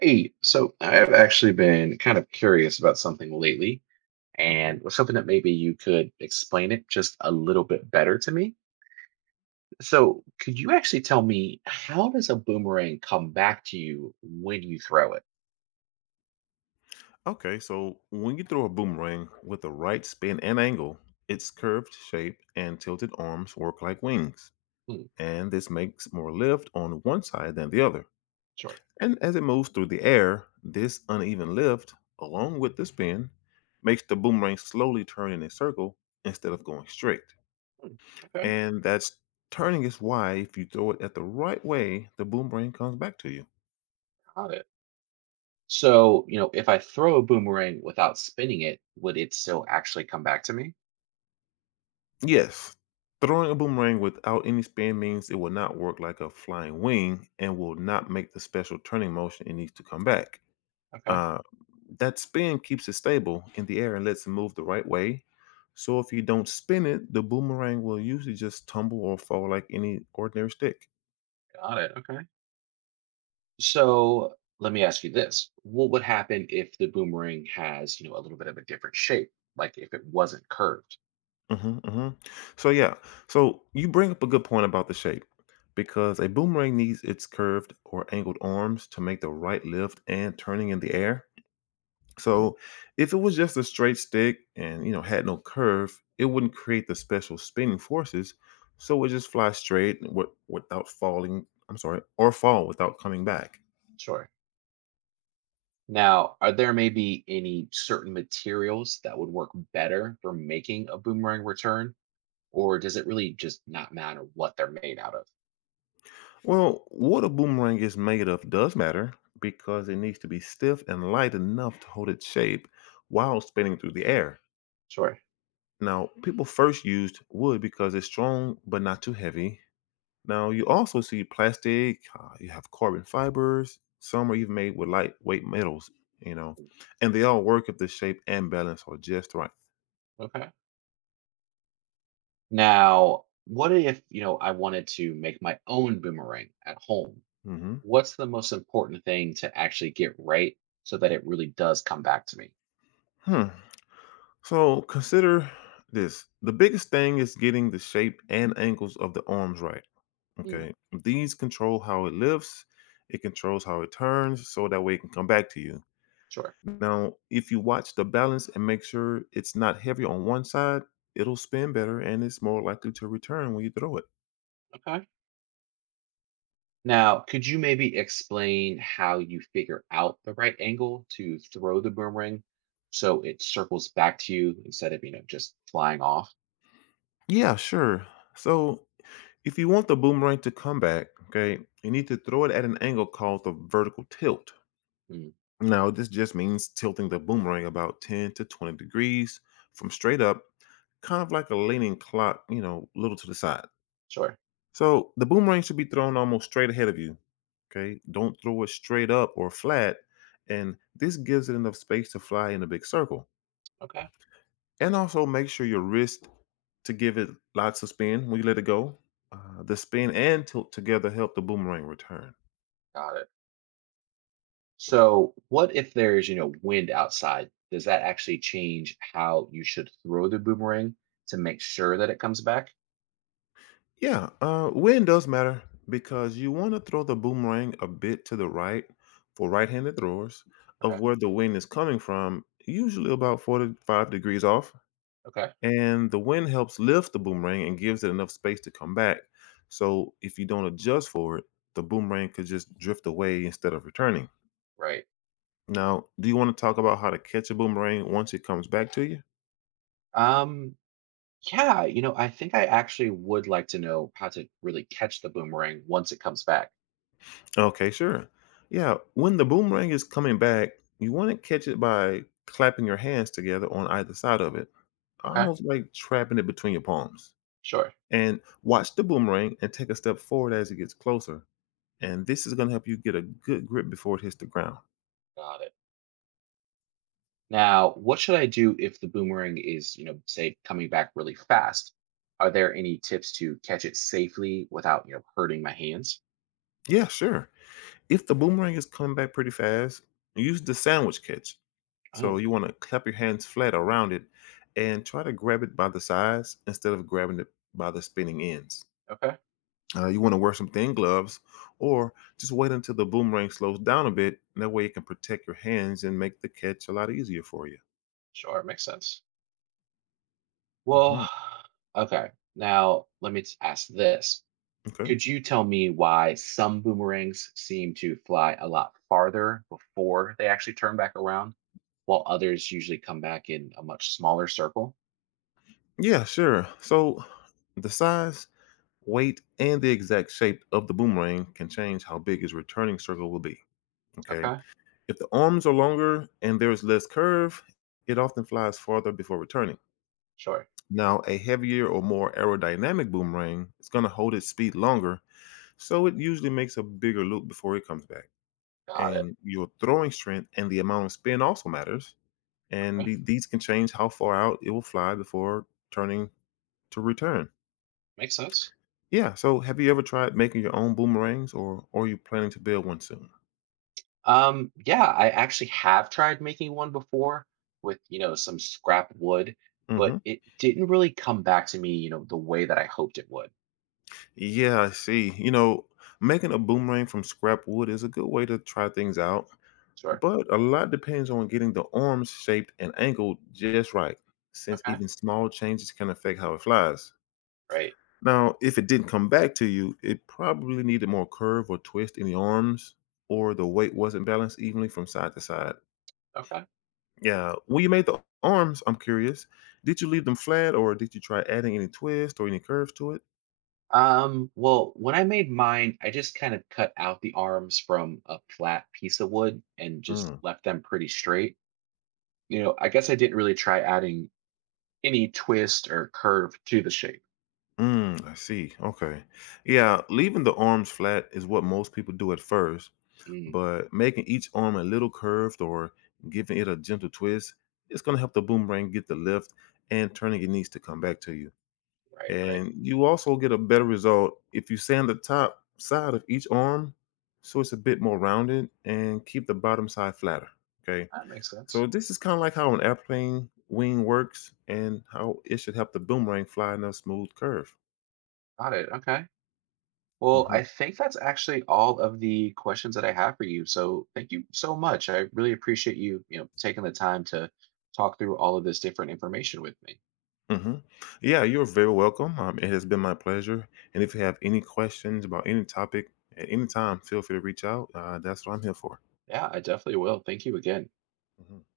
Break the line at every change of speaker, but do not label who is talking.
Hey, so I've actually been kind of curious about something lately
Mhm.
and was hoping that maybe you could explain it just a little bit better to me. So, could you actually tell me how does a boomerang come back to you when you throw it?
Okay, so when you throw a boomerang with the right spin and angle, its curved shape and tilted arms work like wings,
Hmm,
and this makes more lift on one side than the other.
sure.
And as it moves through the air, this uneven lift, along with the spin, makes the boomerang slowly turn in a circle instead of going straight.
Hmm, okay,
And that's turning is why if you throw it at the right way, the boomerang comes back to you.
got it. So, you know, if I throw a boomerang without spinning it, would it still actually come back to me?
Yes. Throwing a boomerang without any spin means it will not work like a flying wing and will not make the special turning motion it needs to come back.
Okay,
Uh, that spin keeps it stable in the air and lets it move the right way. So if you don't spin it, the boomerang will usually just tumble or fall like any ordinary stick.
got it. Okay. So let me ask you this. What would happen if the boomerang has, you know, a little bit of a different shape, like if it wasn't curved?
hmm hmm So yeah, so you bring up a good point about the shape because a boomerang needs its curved or angled arms to make the right lift and turning in the air.
Mm,
So if it was just a straight stick and you know had no curve, it wouldn't create the special spinning forces, so it would just fly straight and without falling. I'm sorry, or fall without coming back.
sure. Now, are there maybe any certain materials that would work better for making a boomerang return, or does it really just not matter what they're made out of?
Well, what a boomerang is made of does matter because it needs to be stiff and light enough to hold its shape while spinning through the air.
Sure.
Now, people first used wood because it's strong but not too heavy. Now you also see plastic, you have carbon fibers, some are even made with lightweight metals, you know, and they all work if the shape and balance are just right.
Okay. Now, what if, you know, I wanted to make my own boomerang at home?
hmm
What's the most important thing to actually get right so that it really does come back to me?
Hmm. So consider this. The biggest thing is getting the shape and angles of the arms right.
Mm.
Okay. These control how it lifts, it controls how it turns, so that way it can come back to you.
Sure.
Now, if you watch the balance and make sure it's not heavy on one side, it'll spin better and it's more likely to return when you throw it.
Okay. Now, could you maybe explain how you figure out the right angle to throw the boomerang so it circles back to you instead of, you know, just flying off?
Yeah, sure. So if you want the boomerang to come back, okay, you need to throw it at an angle called the vertical tilt.
Mm,
Now, this just means tilting the boomerang about 10 to 20 degrees from straight up, kind of like a leaning clock, you know, little to the side.
sure.
So the boomerang should be thrown almost straight ahead of you. Okay, don't throw it straight up or flat. And this gives it enough space to fly in a big circle.
Okay.
And also make sure your wrist to give it lots of spin when you let it go. The spin and tilt together help the boomerang return.
Got it. So, what if there's, you know, wind outside? Does that actually change how you should throw the boomerang to make sure that it comes back?
Yeah, wind does matter because you want to throw the boomerang a bit to the right for right handed throwers of
Okay.
where the wind is coming from, usually about 45 degrees off.
Okay.
And the wind helps lift the boomerang and gives it enough space to come back. So if you don't adjust for it, the boomerang could just drift away instead of returning.
Right.
Now, do you want to talk about how to catch a boomerang once it comes back to you?
Um, yeah, you know, I think I actually would like to know how to really catch the boomerang once it comes back.
Okay, sure. Yeah, when the boomerang is coming back, you want to catch it by clapping your hands together on either side of it,
Okay.
almost like trapping it between your palms.
Sure.
And watch the boomerang and take a step forward as it gets closer. And this is going to help you get a good grip before it hits the ground.
Got it. Now, what should I do if the boomerang is, you know, say coming back really fast? Are there any tips to catch it safely without, you know, hurting my hands?
Yeah, sure. If the boomerang is coming back pretty fast, use the sandwich catch. So
Oh,
you want to clap your hands flat around it and try to grab it by the sides instead of grabbing it by the spinning ends.
okay.
You want to wear some thin gloves or just wait until the boomerang slows down a bit. That way it can protect your hands and make the catch a lot easier for you.
Sure, makes sense.
hmm
Well, okay. Now, let me ask this.
Okay.
Could you tell me why some boomerangs seem to fly a lot farther before they actually turn back around, while others usually come back in a much smaller circle?
Yeah, sure. So the size, weight, and the exact shape of the boomerang can change how big his returning circle will be. Okay.
Okay.
If the arms are longer and there's less curve, it often flies farther before returning.
Sure.
Now, a heavier or more aerodynamic boomerang is going to hold its speed longer, so it usually makes a bigger loop before it comes back.
Got it.
And your throwing strength and the amount of spin also matters. And
Okay.
these can change how far out it will fly before turning to return.
Makes sense.
Yeah. So, have you ever tried making your own boomerangs, or are you planning to build one soon?
Yeah, I actually have tried making one before with, you know, some scrap wood, but
hmm
it didn't really come back to me, you know, the way that I hoped it would.
Yeah, I see. You know, making a boomerang from scrap wood is a good way to try things out,
Sure.
but a lot depends on getting the arms shaped and angled just right, since
Okay.
even small changes can affect how it flies.
Right.
Now, if it didn't come back to you, it probably needed more curve or twist in the arms, or the weight wasn't balanced evenly from side to side.
Okay.
Yeah, when you made the arms, I'm curious, did you leave them flat or did you try adding any twist or any curves to it?
Well, when I made mine, I just kind of cut out the arms from a flat piece of wood and just
Mm,
left them pretty straight. You know, I guess I didn't really try adding any twist or curve to the shape.
I see. Okay. Yeah, leaving the arms flat is what most people do at first,
Mm,
but making each arm a little curved or giving it a gentle twist, it's going to help the boomerang get the lift and turning it needs to come back to you.
right, right.
And you also get a better result if you sand the top side of each arm so it's a bit more rounded and keep the bottom side flatter. Okay.
That makes sense.
So this is kind of like how an airplane wing works and how it should help the boomerang fly in a smooth curve.
Got it. Okay. Well,
hmm
I think that's actually all of the questions that I have for you. So thank you so much. I really appreciate you, you know, taking the time to talk through all of this different information with me.
hmm Yeah, you're very welcome. It has been my pleasure. And if you have any questions about any topic at any time, feel free to reach out. That's what I'm here for.
Yeah, I definitely will. Thank you again.
Mhm.